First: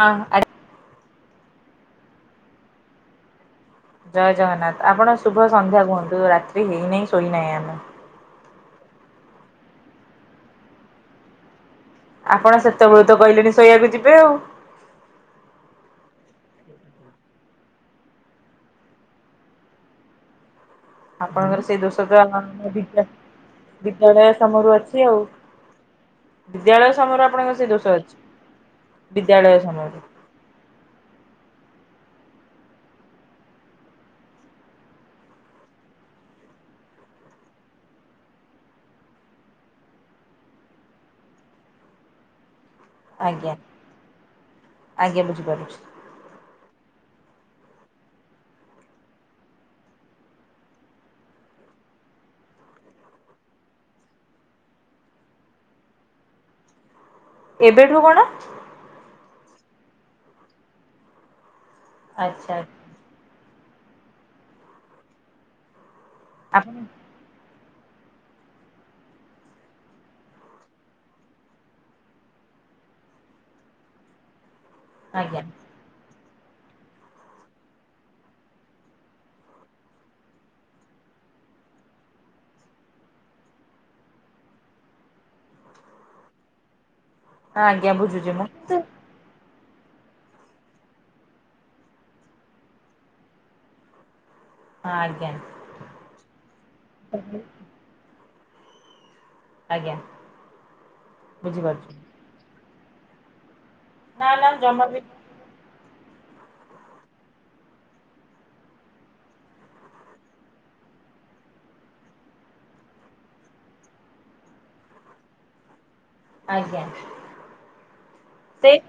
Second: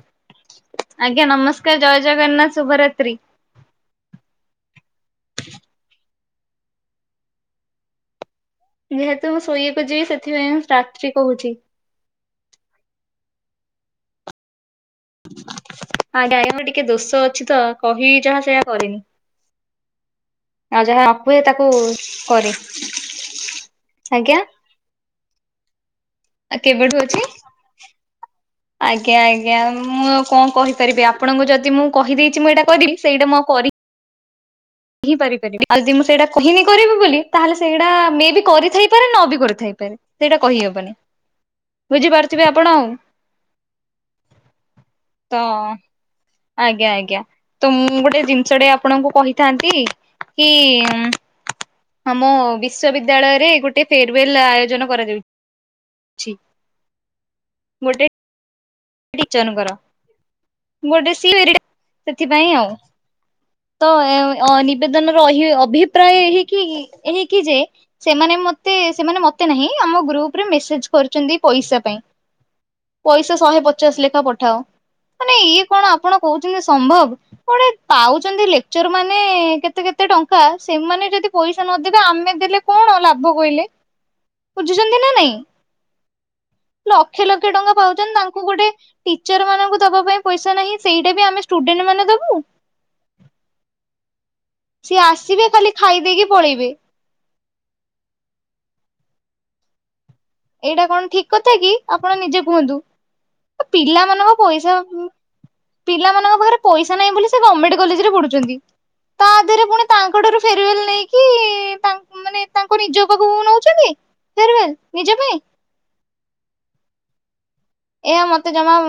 ହଁ ଆ- ଆଜ୍ଞା, ନମସ୍କାର, ଜୟ ଜଗନ୍ନାଥ, ଶୁଭରାତ୍ରୀ। ଜୟ ଜଗନ୍ନାଥ, ଆପଣ ଶୁଭ ସନ୍ଧ୍ୟା କୁହନ୍ତୁ ରାତ୍ରି ହେଇନାହିଁ, ଶୋଇନାହିଁ ଆମେ ଯେହେତୁ ମୁଁ ଶୋଇକୁ ଯିବି, ସେଥିପାଇଁ ରାତ୍ରି କହୁଛି! ଆପଣ ସେତେବେଳେ ତ କହିଲେଣି ଶୋଇବାକୁ ଯିବେ ଆଉ ଆଜ୍ଞା, ଟିକେ ଦୋଷ ଅଛି ତ, କହି ଯାହା ସେୟା କରିନି ଆପଣଙ୍କ ସେଇ ଦୋଷଟା କରେ ମାନବିକ ଆଜ୍ଞା। ବିଦ୍ୟାଳୟ ସମୟରୁ ଅଛି ଆଉ! ଆ ବିଦ୍ୟାଳୟ କେବେଠୁ ଅଛି? ସମୟରୁ ଆପଣଙ୍କର ସେ ଦୋଷ ଅଛି ଆଜ୍ଞା, ଆଜ୍ଞା, ବିଦ୍ୟାଳୟ ସମୟରୁ। ମୁଁ ଆଉ କଣ କହିପାରିବି ଆପଣଙ୍କୁ ଯଦି ମୁଁ- କହିଦେଇଛି ମୁଁ ଏଇଟା କରିବି ସେଇଟା ମୁଁ ଆଉ କରିି- କହିପାରପାରିବିନି ଆ ଯଦି ମୁଁ ସେଇଟା କହିନି କରିବି ବୋଲି ତାହେଲେ ସେଇଟା ମେ ବି କରିଥାଇପାରେ ନ ବି କରିଥାଇ ପା- ରେ ସେଇଟା କହିହବନି, ବୁଝିପାରୁଥିବେ ଆପ- ଆପଣ, ଆଉ ଆଜ୍ଞା ଆଜ୍ଞା ତ ବୁଝିପାରୁଛି ଆଜ୍ଞା ଆ- ଆଜ୍ଞା ତ ମୁଁ ଗୋଟେ ଜିନିଷ ଟେ ଆପଣଙ୍କୁ କହି- ଆମ ବିଶ୍ଵବିଦ୍ୟାଳୟରେ ଗୋଟେ ଫେରୱେଲ ଆୟୋଜନ କରାଯାଉ- ଛି ଏବେଠୁ କଣ? ଟିଚରଙ୍କର ଗୋଟେ [inaudible] ସେଥିପାଇଁ ଆଚ୍ଛା ଆଉ ତ ନିବେଦନ ରହି-ଅଭିପ୍ରାୟ ଆପଣ ଏହିକି-ଏହିକି ଯେ ସେମାନେ ମତେ, ସେମାନେ ମତେ ନାହିଁ, ଆମ ଗ୍ରୁପରେ ମେସେଜ କରିଛନ୍ତି ପଇସା ପାଇଁ। ପଇସା ଶହେ ପଚାଶ ଲେଖା ପଠାଅ, ମାନେ ଆଜ୍ଞା ଇଏ କଣ ଆପଣ କହୁଛନ୍ତି ସମ୍ଭବ କୁଆଡେ ପାଉଛନ୍ତି ଲେକଚର୍ ମାନେ କେତେ କେତେ ଟଙ୍କା ସେମାନେ- ଯଦି ପଇସା ନଦେବେ ଆମେ ଦେଲେ କଣ ଲାଭ କହିଲେ, ବୁଝୁଛନ୍ତି ନା ନାଇଁ [inaudible] ଲକ୍ଷେ ଲକ୍ଷେ ଟଙ୍କା ଆଜ୍ଞା ପାଉଛନ୍ତି ବୁଝୁଛି ମୁଁ ତାଙ୍କୁ ଗୋଟେ ଟିଚର ମାନଙ୍କୁ ଦବା ପାଇଁ ପଇସା ନାହିଁ ସେଇଟା ବି ଆମେ ଷ୍ଟୁଡେଣ୍ଟ ମାନେ ଦବୁ। [inaudible] ସିଏ ଆଜ୍ଞା। ଆସିବେ ଖାଲି ଖାଇ ଦେଇକି ପଳେଇବେ। ଆଜ୍ଞା। ଏଇଟା କଣ ଠିକ କଥା କି? ବୁଝିପାରୁଛି ଆପଣ ନିଜେ କୁହନ୍ତୁ ନା ପିଲାମାନଙ୍କ ନା ପଇସା! ଜମା ବି ପିଲାମାନଙ୍କ ପାଖରେ ପଇସା ନାହିଁ ବୋଲି, ସେ ଗମେଣ୍ଟ କଲେଜରେ ପଢୁଛନ୍ତି! ତା ଦେହରେ ପୁଣି ତାଙ୍କ ଠାରୁ ଫେରୱଲ ନେଇକି ତାଙ୍କୁ-ମାନେ ତାଙ୍କୁ ନିଜ ପାଖକୁ ନଉଛନ୍ତି। ଫେରୱଲ ନିଜ ପାଇଁ ଆଜ୍ଞା। ଏ ମତେ ଜମା ସେଇ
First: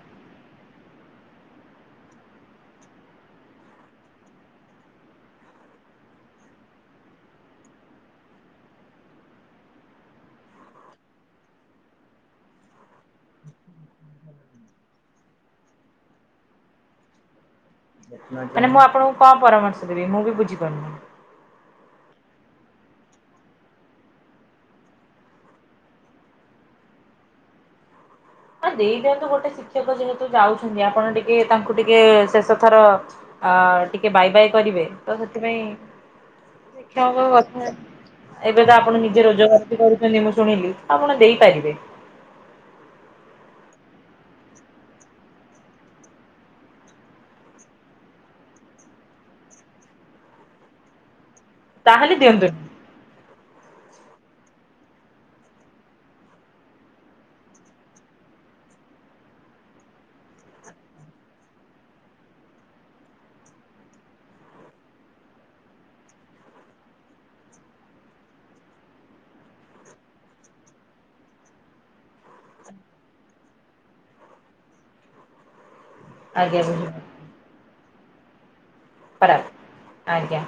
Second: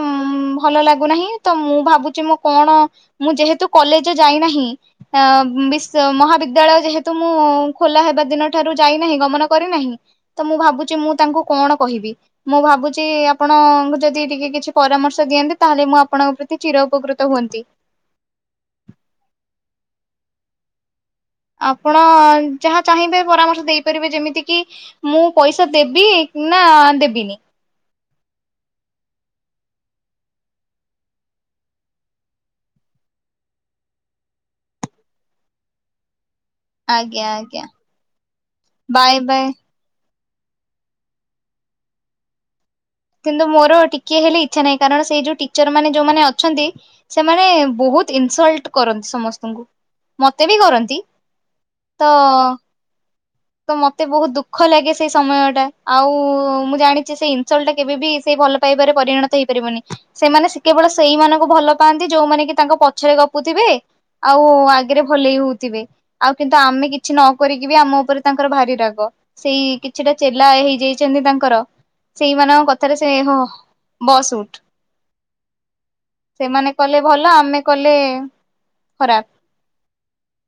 ଭଲ ଲାଗୁନାହିଁ, ତ ମୁଁ ଭାବୁଛି ମୁ କଣ, ମୁଁ ଯେହେତୁ କଲେଜ ଯାଇନାହିଁ ମହାବିଦ୍ୟାଳୟ ଯେହେତୁ ମୁଁ ଖୋଲା ହେବା ଦିନ ଠା ରୁ ଯାଇନାହିଁ, ଗମନ କରି ନାହିଁ ତ ମୁ ଭାବୁଛି ମୁଁ ତାଙ୍କୁ କଣ କହିବି, ମୁଁ ଭାବୁଛି ଆପଣଙ୍କୁ ଯଦି ଟିକେ କିଛି ପରାମର୍ଶ ଦିଅନ୍ତେ, ତାହେଲେ ମୁଁ ଆପଣଙ୍କ ପ୍ରତି ଚିର ଉପକୃତ ହୁଅନ୍ତି ମାନେ ମୁଁ ଆପଣଙ୍କୁ କଣ ପରାମର୍ଶ ଦେବି ମୁଁ ବି ବୁଝିପାରୁନି। ଆପଣ ଯାହା ଚାହିଁବେ ପରାମର୍ଶ ଦେଇପାରିବେ। ଯେମିତି କିି ମୁଁ ପଇସା ଦେବି ନା ନା ଦେବିିନି। ହ ହେ ଦେଇ ଦିଅନ୍ତୁ, ଗୋଟେ ଶିକ୍ଷକ ଯେହେତୁ ଯାଉଛନ୍ତି ଆପଣ ଟିକେ ତାଙ୍କୁ ଟିକେ ଶେଷ ଥର ଅ, ଟିକେ ବାଏ ବାଏ କରିବେ ତ ସେଥିପାଇଁ ଶିକକ୍ଷ ଆଜ୍ଞା ଆଜ୍ଞା କଥା ଏବେ ତ ଆପଣ ବାଏ ନିଜେ ବାଏ ରୋଜଗାର ବି କରୁ ଛନ୍ତି ମୁଁ ଶୁଣିଲି ଆପଣ ଦେଇପାରିବେ। କିନ୍ତୁ ମୋର ଟିକେ ହେଲେ ଇଚ୍ଛା ନାହିଁ କାରଣ ସେଇ ଯୋଉ ଟିଚର ମାନେ ଯୋଉମାନେ ଅଛନ୍ତି ସେମାନେ ବହୁ ବହୁତ ଇନସଲ୍ଟ କରନ୍ତି, ସମସ୍ତଙ୍କୁ ମୋତେ ବି କରନ୍ତି। ତ ତାହେଲେ ଦିଅନ୍ତୁନି। ତ ମୋତେ ବହୁତ ଦୁଃଖ ଲାଗେ ସେଇ ସମୟ ଟା। ଆଉ ମୁଁ ଜାଣିଚି ସେଇ ଇନସଲ୍ଟ ଟା କେବେ ବି ସେ ଭଲ ପାଇବାରେ ପରିଣତ ହେଇପାରିବନି। ସେମାନେ ସେ କେବଳ ସେଇମାନଙ୍କୁ ଭଲ ପାଆନ୍ତି ଯୋଉମାନେ କି ତାଙ୍କ ପଛରେ ଗପୁ ଥିବେ, ଆଉ ଆଗରେ ଭଲେଇ ହଉଥିବେ। ଆଉ କିନ୍ତୁ ଆମେ କିଛି ନ କରିକି ବି ଆମ ଉପରେ ତାଙ୍କର ଭାରି ରାଗ। ସେଇ କିଛିଟା ଚେଲା ହେଇଯାଇଛନ୍ତି ତାଙ୍କର ସେଇମାନଙ୍କ କଥାରେ ସେ ହଁ ବସ୍ ଉଠ୍। ଆଜ୍ଞା ସେମାନେ ବୁଝିଲି କଲେ ଭଲ। ଆମେ କଲେ ଖରାପ ଖରାପ ଆଜ୍ଞା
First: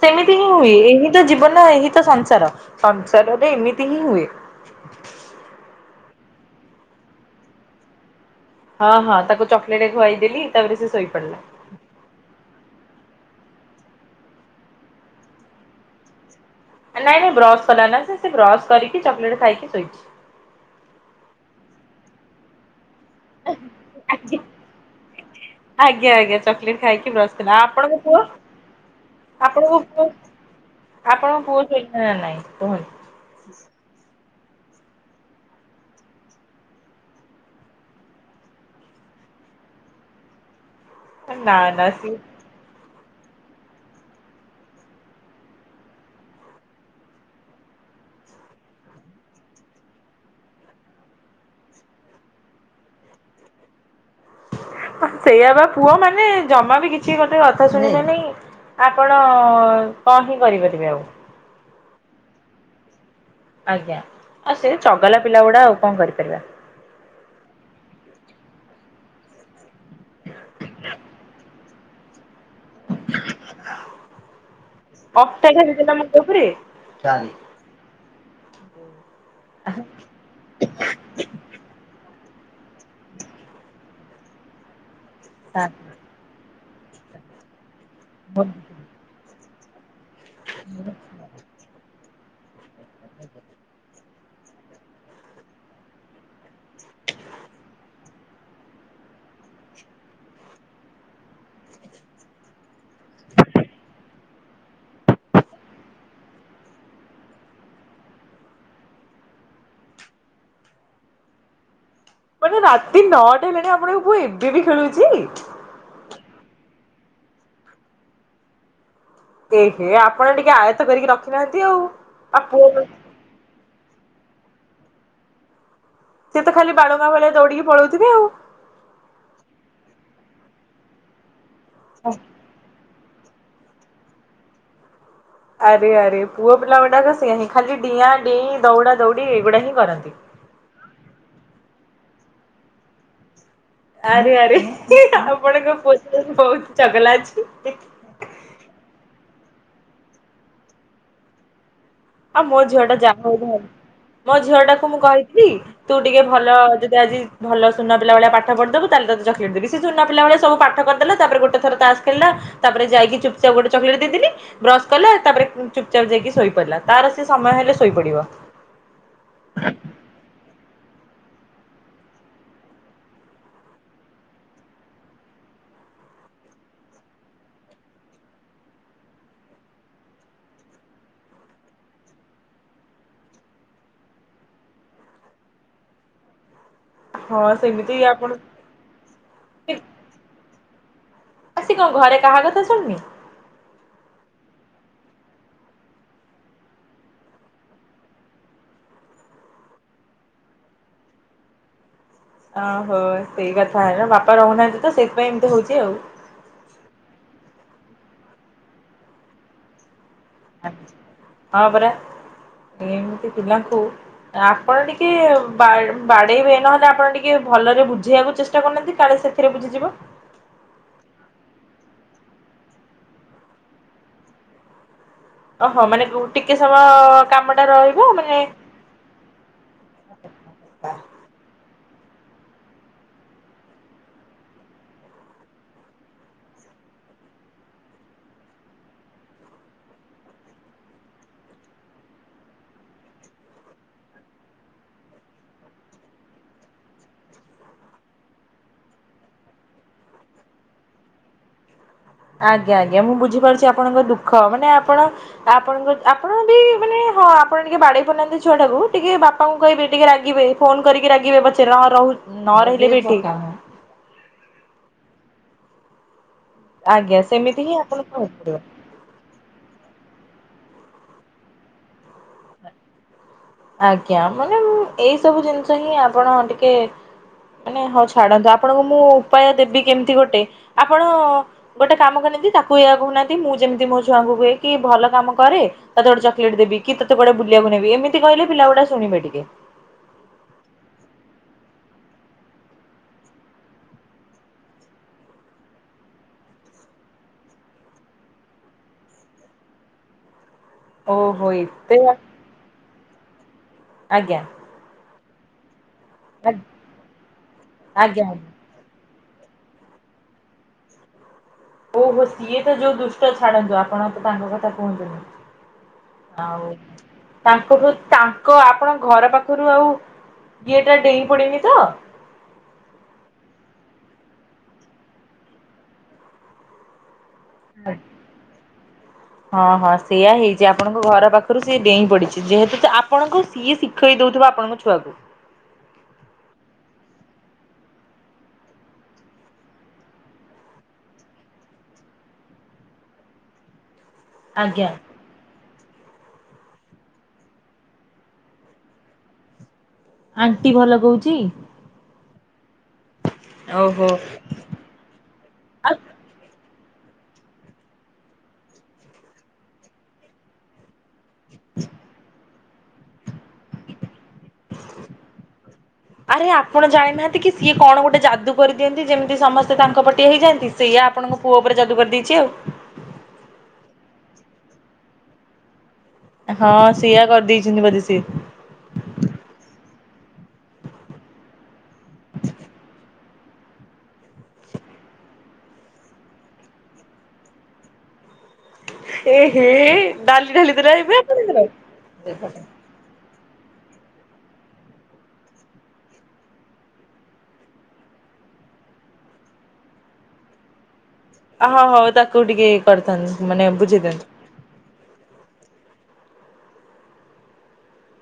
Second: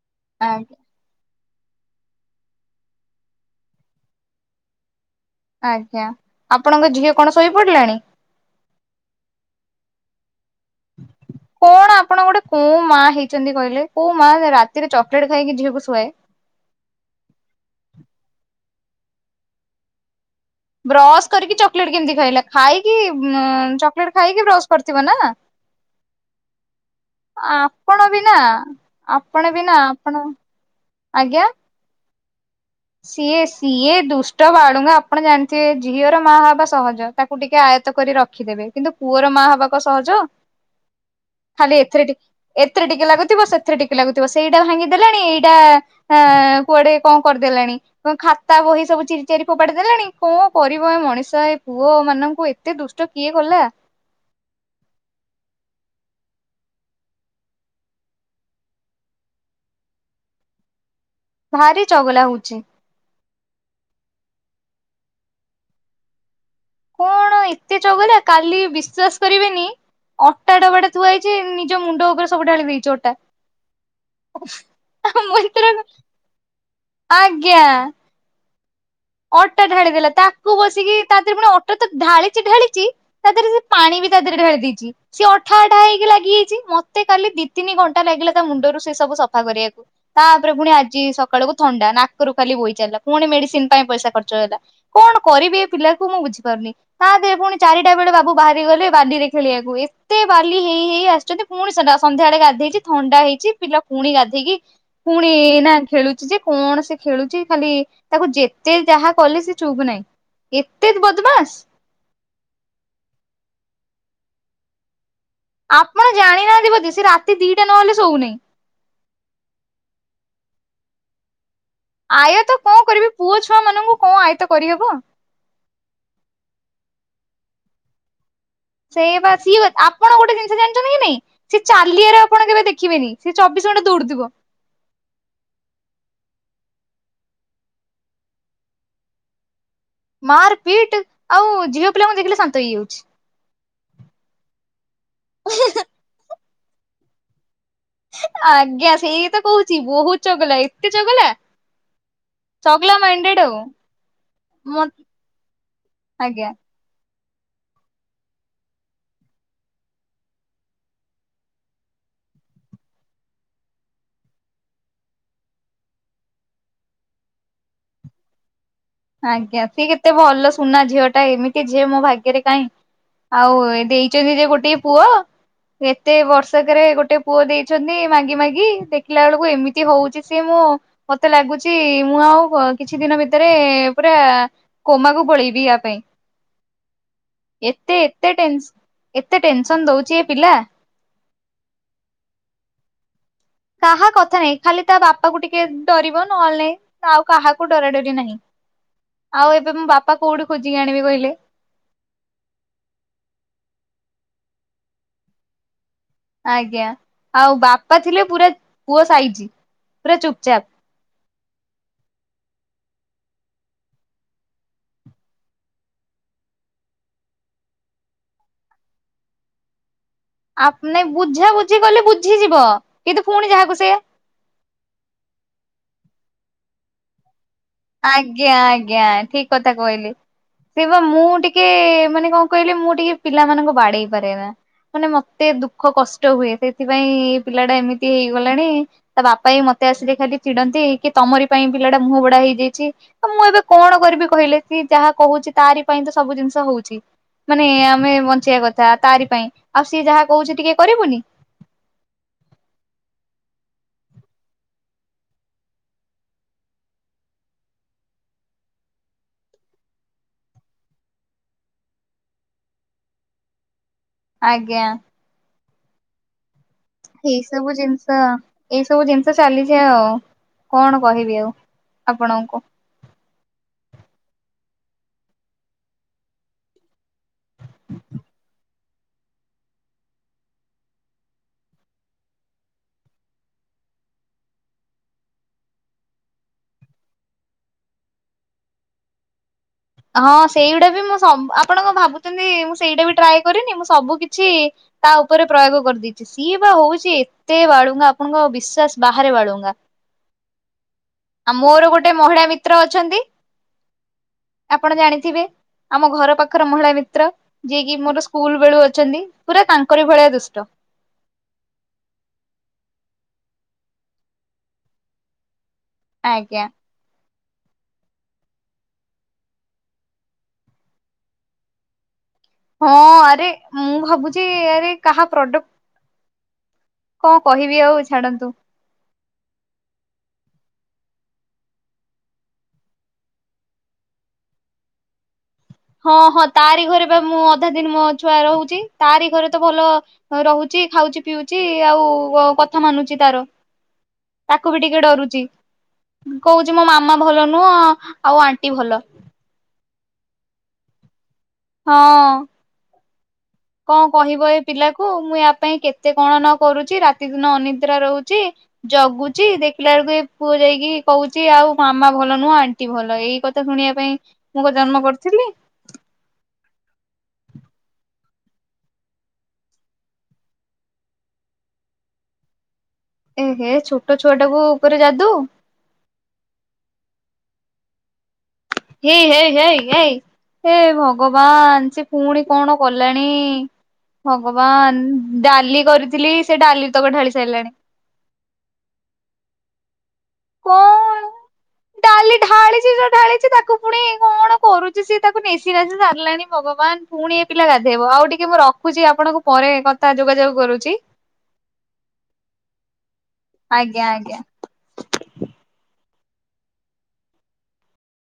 ସେମିତି ହିଁ ହୁଏ। ଆଜ୍ଞା ଏହି ତ ଜୀବନ ନା ଏହି ତ ସଂସାର, ସଂସାରରେ ଏମିତି ହିଁ ହୁଏ। ଆଜ୍ଞା ଆପଣଙ୍କ ଝିଅ କଣ ଶୋଇପଡିଲାଣି? ହଁ, ହଁ ତାକୁ ଚକୋଲେଟ୍ ଖୁଆଇଦେଲି ତାପରେ ସେ ଶୋଇପଡିଲା। କଣ ଆପଣ ଗୋଟେ କୋଉ ମା ହେଇଛନ୍ତି କହିଲେ କୋଉ ମା ରାତିରେ ଚକୋଲେଟ୍ ଖାଇକି ଝିଅକୁ ଶୁଆଏ? ଏ ନାଇଁ ନାଇଁ ବ୍ରସ୍ କଲା ନା ସେ, ସେ ବ୍ରସ କରିକି ଚକୋଲେଟ୍ ଖାଇକି ଶୋଇଛି। ବ୍ରସ୍ କରିକି ଚକୋଲେଟ୍ କେମିତି ଖାଇଲା? ଖାଇ ଏ ଅଁ, ଚକୋଲେଟ୍ ଖାଇକି ବ୍ରସ୍ କରିଥିବ ନା? ଆଜ୍ଞା, ଆଜ୍ଞା, ଚକୋଲେଟ ଖାଇକି ବ୍ରସ୍ କଲା। ଆପଣ ଆପଣଙ୍କ ବି ପୁଅ? ନା ଆପଣ ବି ନା ଆପଣଙ୍କ ପୁଅ ଆପଣ ଆପଣଙ୍କ ଆଜ୍ଞା ପୁଅ ଶୋଇଛି ନା ନାଇଁ? କୁହନ୍ତୁ ସିଏ ସିଏ ଦୁଷ୍ ଟ ବାଳୁଙ୍ଗା ଆପଣ ଜାଣିଥିବେ ଝିଅର ମା ହବା ସହଜ, ତାକୁ ଟିକେ ଆୟତ୍ତ କରି ରଖିଦେବେ। କିନ୍ତୁ ପୁଅର ମା ମା ହବା କ ସହଜ? ହଁ ଖାଲି ଏଥିରେ ଟିକ, ଏଥିରେ ଟିକ ଟିକେ ଲାଗୁଥିବ ସେଥିରେ ଟିକେ ଲାଗୁଥିବ, ସେଇଟା ଭାଙ୍ଗି ଦେଲାଣି, ଏଇଟା ଆ, କୁଆଡେ କଣ କର ଦେଲାଣି, କଣ ଖାତା ବହି ସବୁ ଚିରି ଚାରି ଫୋପାଡି ଦେଲାଣି। କଣ କରିବ ଏ ମଣିଷ ଏ ପୁଅ ମାନଙ୍କୁ କୁ ଏତେ ଦୁଷ୍ଟ କିଏ କଲା? ହଁ ସେଇଆ ବା ପୁଅ ମାନେ ଜମା ବି କିଛି ଗୋଟେ କଥା ଶୁଣିବେ ନାଇଁ। ଆପଣ କଣ ହିଁ କରିପାରିବେ ଆଉ? ଭାରି ଚଗଲା ହଉଛି। ଆଜ୍ଞା ଆଉ ସେ ଚଗଲା ପିଲା ଗୁଡା ଆଉ କଣ କରିପାରିବା। କଣ ଏତେ ଚଗଲା କାଲି ବିଶ୍ଵାସ କରିବେନି ଅଟା ଡବାଟା ଥୁଆ ହେଇଛି ଉଁ, ନି ନିଜ ମୁଣ୍ଡ ଉପରେ ସବୁ ଡାଳି ଦେଇଛି ଅଟା। ଅଟା ଢାଳିଦେଲା [unintelligible] ମୁଣ୍ଡ ଉପରେ ଆଜ୍ଞା। ଅଟା ଢାଳି ଦେଲା। ତାକୁ ବସିକି ତା ଦିହରେ ପୁଣି ଅଟା ତ ଢାଳି ଚି ଢାଳିଚି ତା ଦେହରେ ସେ ପାଣି ବି ତା ଦେହରେ ଢାଳି ଦେଇଚି। ସିଏ ଅଠା ଅଠା ହେଇକି ଲାଗିଯାଇଚି। ମୋତେ କାଲି ଦି ତିନି ଘଣ୍ଟା ଲାଗିଲା ତା ମୁଣ୍ଡରୁ ମାନେ ସେ ସବୁ ସଫା କରିବାକୁ। ତାପରେ ପୁଣି ଆଜି ସକାଳକୁୁ ଥଣ୍ଡା। ନାକରୁ ଖାଲି ବହିଚାଲିଲା। ପୁଣି ମେଡିସିନ୍ ପଇସା ଖର୍ଚ୍ଚ ହେଲା। କଣ କରିବି ଏ ପିଲାକୁ ମୁଁ ବୁଝିପାରୁନି। ତା ଦେହରେ ପୁଣି ଚାରିଟା ବେଳେ ବାବୁ ବାହାରି ଗଲେ ବାଲି ରେ ଖେଳିବାକୁ ଏତେ ବାଲି ହେଇ ହେଇ ଆସିଛନ୍ତି। ପୁଣି ସେଟା ସନ୍ଧ୍ୟାବେଳେ ଗାଧେଇଚି। ଥଣ୍ଡା ହେଇଚି। ପିଲା ପୁଣି ଗାଧେଇକି ପୁଣି ଏଇନା ଖେଳୁଚି ଯେ, କଣ ସେ ଖେଳୁଚି ଖାଲି ତାକୁ ଯେ ଯେତେ ଯାହା କଲେ ସେ ଚୁପ୍ ନାହିଁ। ଏତେ ବଦମାସ। ମାନେ ରାତି ନଅଟା ହେଲାଣି। ଆପଣଙ୍କ ପୁଅ ଏବେ ବି ଖେଳୁଛି? ଆପଣ ଜାଣିନାହାନ୍ତି ବୋଧେ, ସେ ରାତି ଦିଟା ନହେଲେ, ଶୋଉନି। ଏହେ, ଆପଣ ଟିକେ ଆୟତ, କରିକି ରଖିନାହାନ୍ତି। ଆଉ। ଆ ଆୟତ ପୁଅ କଣ କରିବି? ପୁଅ ଛୁଆ ମାନଙ୍କୁ କଣ, ଆୟତ କରିହେବ? ସିଏ ତ ଖାଲି ବାଳୁଙ୍ଗା ଭଳିଆ, ଦୌଡିକି ପଳଉଥିବେ, ଆଉ। ସେଇ ବା ସିଏ। ଆପଣ ଗୋଟେ ଜିନିଷ ଜାଣିଛନ୍ତି କି, ନାଇଁ? ସେ ଚାଲିଆରେ ଆପଣ କେବେ, ଦେଖ ଦେଖିବେନି, ସେ ଚବିଶ ଘଣ୍ଟା ଦୌଡୁଥିବ। ଆରେ, ଆରେ। ପୁଅ ପିଲା ଗୁଡାକ ସେଇଆ ହିଁ। ଖାଲି ଡିଆଁ, ଡେଇଁ ଦୌଡା, ଦୌଡି ଏଇଗୁଡା ହିଁ। କରନ୍ତି। ମାର, ପିଟ ଆଉ ଝିଅ ପିଲାଙ୍କୁ ଦେଖିଲେ ଶାନ୍ତ ହେଇଯାଉଛି। ଆରେ, ଆରେ। ଆପଣଙ୍କ ପୁଅ ବହୁତ ଚଗଲା ଅଛି। ଆଜ୍ଞା, ସେଇ ତ କହୁଛି। ବହୁତ ଚଗଲା, ଏତେ ଚଗଲା। ଆଉ ମୋ ଝିଅ ଟା ଚଗଲା ଯାହା ମାଇଣ୍ଡେଡ ହଉ। ଆଉ ମୋ ଝିଅ ଟାକୁ ମୁଁ କହିଥିଲି। ତୁ ଟିକେ ଭଲ ଆଜ୍ଞା ଯଦି ଆଜି ଭଲ ସୁନା ପିଲା ଭଳିଆ ପାଠ ପଢିଦବୁ। ତାହେଲେ ତତେ ଚକିଲେଟ୍ ଦେବି। ସେ ସୁନା ପିଲା ଭଳିଆ, ସବୁ ପାଠ କରିଦେଲା। ତାପରେ ଗୋଟେ ଥର ତାସ୍ ଖେଳିଲା ତା ପରେ ଯାଇକି ଚୁପ, ଚାପ ଗୋଟେ ଚକେଲେଟ୍ ଦେଇଦେଲି। ବ୍ରସ୍ କଲା ତାପରେ ଚୁପ, ଚାପ ଯାଇକି ଶୋଇ ପଡ଼ିଲା। ତାର, ସେ ସମୟ ହେଲେ ଶୋଇପଡିବ। ଆଜ୍ଞା ସିଏ କେତେ ଭଲ ସୁନା ଝିଅ ଟା। ଏମିତି ଝିଅ ମୋ ଭାଗ୍ୟରେ କାହିଁ। ଆଉ ଦେଇଛନ୍ତି ଯେ ଗୋଟିଏ ପୁଅ- ଏତେ ବର୍ଷକରେ, ଗୋଟେ ପୁଅ ଦେଇଛନ୍ତି। ମାଗି, ମାଗି ଦେଖିଲା ବେଳକୁ ଏମିତି ହଉଛି ସିଏ, ମୁଁ ମୁଁ, ମତେ ଲାଗୁଛି, ମୁଁ ଆଉ କିଛି ଦିନ ଭିତରେ ପୁରା କୋମାକୁ ପଳେଇବି, ୟା ପାଇଁ। ହଁ ସେମିତି ଏତେ, ଆପଣ ଏତେ ଟେନସ୍, ଏତେ ଟେନସନ ଦଉଛି ଏ ପିଲା। ଆସି କଣ, ଘରେ କାହା କଥା ଶୁଣୁନି? କାହା କଥା ନାହିଁ। ଖାଲି ତା ବାପା କୁ ଟିକେ ଡରିବ, ନହଲେ ନାଇଁ। ଆଉ କାହାକୁ ଡରା, ଡରି ନାହିଁ। ଆଉ' ଏବେ ମୁଁ, ବାପା କୋଉଠି ଖୋଜିକି ଆଣିବି କହିଲେ? ଓହୋ ସେଇ କଥା। ବାପା ରହୁନାହାନ୍ତି ତ ସେଇଥିପାଇଁ, ଏମତି ହଉଛି ଆଉ। ଆଜ୍ଞା। ଆଉ ବାପା ଥିଲେ ପୁରା ପୁଅ ସାଇଜି, ପୁରା ଚୁପ ଚାପ। ହଁ, ପରା। ଏମିତି ପିଲାଙ୍କୁ ଆପଣ ଟିକେ ବାଡ଼େ, ବାଡେଇବେ ନହେଲେ ଆପଣ ଟିକେ ଭଲରେ ବୁଝେଇବାକୁ ଚେଷ୍ଟା କରୁନାହାନ୍ତି। କାଳେ ସେଥିରେ, ବୁଝିଯିବ। ଆପ ନେ ବୁଝା, ବୁଝି କଲେ ବୁଝିଯିବ। କିନ୍ତୁ ପୁଣି ଯାହାକୁ ସେୟା। ଓ, ହୋ। ମାନେ, ରୁ ଟିକେ ସମୟ କାମ ଆଜ୍ଞା, ଆଜ୍ଞା। ଠିକ କଥା କହିଲି। ସେ ବା ମୁଁ ଟିକେ ଟିକେ, ମାନେ କଣ କହିଲେ। ମୁଁ ଟିକେ ପିଲାମାନାନଙ୍କୁ, ବାଡେଇ ପାରେ ନା। ମାନେ ମତେ ଦୁଃଖ କଷ୍ଟ ହୁଏ। ସେଥିପାଇଁ, ଏ ପିଲା ଟା ଏମିତି ହେଇଗଲାଣି। ତା ବାପା ବି ମତେ ମତେ ଆସିଲେ ଖାଲି ଚିଡନ୍ତି। କି ତମରି ପାଇଁ ପିଲା ମୁହ ବଡା ହେଇଯାଇ ଛି। ମୁଁ ଏବେ କଣ, କରିବି କହିଲେ? ସେ ଯାହା କହୁଛି, ତାରି ପାଇଁ ତ ସବୁ ଜିନିଷ ହଉଛି। ମାନେ, ଆମେ ବଞ୍ଚେଇବା କଥା ତାରି ପାଇଁ। ଆଉ ସିଏ ଯାହା କହୁଛି ଟିକେ କରିବୁନି। ଆଜ୍ଞା ଆଜ୍ଞା। ମୁଁ ବୁଝିପାରୁଛି ଆପଣଙ୍କ ଦୁଃଖ ମାନେ ଆପଣ ଆପଣଙ୍କ ଆପଣ ବି ମାନେ ହଁ, ଆପଣ ଟିକେ ବାଡେଇ ପାରୁନାହାନ୍ତି, ଛୁଆ ଟାକୁ। ଟିକେ ବାପାଙ୍କୁ କହିବେ ଟିକେ ରାଗିବେ ଫୋନ କରିକି ରାଗିବେ। ପଚାର ହଁ ରହୁ ନ ରହିଲେ ବି ଠିକ୍। ଆଜ୍ଞା। ଆଜ୍ଞା ଏଇ ସେମିତି ସବୁ ହିଁ ଜିନିଷ, ଆପଣଙ୍କୁ ପଡିବ ଏଇ ସବୁ ଜିନିଷ ଚାଲି ଛି ଆଉ। କଣ, କହିବି ଆଉ ଆପଣଙ୍କୁ? ଆଜ୍ଞା। ମାନେ ଏଇ ସବୁ ଜିନିଷ ହିଁ ଆପଣ ଟିକେ ମାନେ, ହଉ ଛାଡନ୍ତୁ। ଆପଣଙ୍କୁ ମୁଁ ଉପାୟ ଦେବି, କେମିତି ଗୋଟେ, ଆପଣ ଗୋଟେ କାମ କଲେ ତାକୁ ଏୟା କହୁନାହାନ୍ତି। ମୁଁ ଯେମିତି ମୋ ଛୁଆଙ୍କୁ କୁହେ, କି ଭଲ କାମ କରେ, ତୋତେ ଗୋଟେ ଚକୋଲେଟ୍ ଦେବି। କି ତତେ ଗୋଟେ ବୁଲିବାକୁ ନେବି। ଏମିତି କହିଲେ ପିଲା ଗୁଡା ଶୁଣିବେ ଟିକେ। ହଁ ସେଇଗୁଡା ବି, ମୁଁ ସବୁ ଆପଣ କଣ ଭାବୁଛନ୍ତି, ମୁଁ ସେଇଟା ବି ଟ୍ରାଏ କରିନି, ମୁଁ ସବୁ କିଛି ତା ଉପରେ ପ୍ରୟୋଗ କରିଦେଇଛି। ସିଏ ବା ହଉଛି ଏତେ ବାଳୁଙ୍ଗା, ଆପଣଙ୍କ ବିଶ୍ଵାସ ବାହାରେ ବାଳୁଙ୍ଗା। ହ [inaudible] ଆ ମୋର ଗୋଟେ ମହିଳା ମିତ୍ର ଅଛନ୍ତି ଆଜ୍ଞା ଆପଣ ଜାଣିଥିବେ? ଆମ ଘର ଆଜ୍ଞା ପାଖରେ ମହିଳା ମିତ୍ର ଯିଏକି ଆଜ୍ଞା। ମୋର ସ୍କୁଲ ବେଳୁ ଅଛନ୍ତି। ପୁରା ତାଙ୍କରି ଭଳିଆ ଦୁଷ୍ଟ ଓହୋ ସିଏ ତ ଯୋଉ ଦୁଷ୍ଟ ଛାଡନ୍ତୁ ଆପଣ ତ ତାଙ୍କ କଥା କୁହନ୍ତୁନି। ଆଜ୍ଞା ଆଉ ତାଙ୍କଠୁ ତାଙ୍କ ଆପଣ ଘର ପାଖରୁ ଆଉ ଇଏଟା ଡେଇଁ ପଡ଼ିନି ତ? ହଁ ଆରେ ମୁଁ ଭାବୁଛି ଆରେ କାହା ପ୍ରଡକ୍ଟ? କଣ କହିବି ଆଉ ଛାଡ଼ନ୍ତୁ। ହଁ ହଁ ସେଇୟା ହେଇଛି ଆପଣଙ୍କ ଘର ପାଖରୁ ସିଏ ଡେଇଁ ପଡିଛି ଯେହେତୁ ତ ଆପଣଙ୍କୁ ସିଏ ଶିଖେଇ ଦେଉଥିବା ଆପଣଙ୍କ ଛୁଆକୁ ହଁ ହଁ ତାରି ଘରେ ବା ମୁଁ ଅଧା ଦିନ ମୋ ଛୁଆ ରହୁଛି। ତାରି ଘରେ ତ ଭଲ ରହୁଛି। ଚି ଖାଉଛି ପିଉଛି ଆଉ ଅ କଥା ମାନୁଛି ତାର ତାକୁ ବି ଆଜ୍ଞା ଟିକେ ଡରୁଛି। କହୁଛି ମୋ ମାମା ଭଲ ନୁହଁ ଆଉ ଆଣ୍ଟି ଭଲ। ଆଣ୍ଟି ଭଲ କହୁଛି? ହଁ। କଣ ଓହୋ କହିବ ଏ ପିଲାକୁ ମୁଁ ୟା ପାଇଁ କେତେ କଣ ନ କରୁଛି ରାତି ଦିନ ଅନିଦ୍ରା ରହୁଛି ଜଗୁଛି ଦେଖିଲା ବେଳକୁ ଏ ପୁଅ ଯାଇକି କହୁଛି ଆଉ ମାମା ଭଲ ନୁହଁ ଆଣ୍ଟି ଭଲ ଏଇ କଥା ଶୁଣିବା ପାଇଁ କଣ ଜନ୍ମ କରିଥିଲି ଆରେ ଆପଣ ଜାଣିନାହାନ୍ତି କି ସିଏ କଣ ଗୋଟେ ଯାଦୁ କରିଦିଅନ୍ତି। ଯେମିତି ସମସ୍ତେ ତାଙ୍କ ପଟିଆ ହେଇଯାଆନ୍ତି। ସେଇୟା ଆପଣଙ୍କ ପୁଅ ଉପରେ ଯାଦୁ କରିଦେଇଛି ଆଉ। [unintelligible] ଏହେ ଛୋଟ ଛୁଆ ଟାକୁ ଉପରେ ଯାଦୁ ହଁ ସେୟା କରି ଦେଇଛନ୍ତି ବଧେ ସେ ହେଇ ହେଇ ହେଇ ହେଇ ହେ ଭଗବାନ ସେ ପୁଣି କଣ କଲାଣି? ଭଗବାନ ଡାଲି କରିଥିଲି ସେ ଡାଲି ତକ ଢାଳି ସାରିଲାଣି। ହ। ଏହେ ଡାଲି ଢାଲି ଦେଲା କଣ ଏବେ ଆପଣଙ୍କର? ସେ ତାକୁ ପୁଣି କଣ କରୁଛି ସ ତାକୁ ନେସିି ନାସିି ସାରିଲାଣି ଭଗବାନ ପୁଣି ଏ ପିଲା ଗାଧେଇବ ଆଉ ଟିକେ ମୁଁ ରଖୁଛି ଆପଣଙ୍କୁ ପରେ କଥା ଯୋଗାଯୋଗ କରୁଛି? ହୋ ହଉ ତାକୁ ଟିକେ କରିଥାନ୍ତ ମାନେ ବୁଝେଇ ଆଜ୍ଞା ଆଜ୍ଞା। ଦିଅନ୍ତୁ।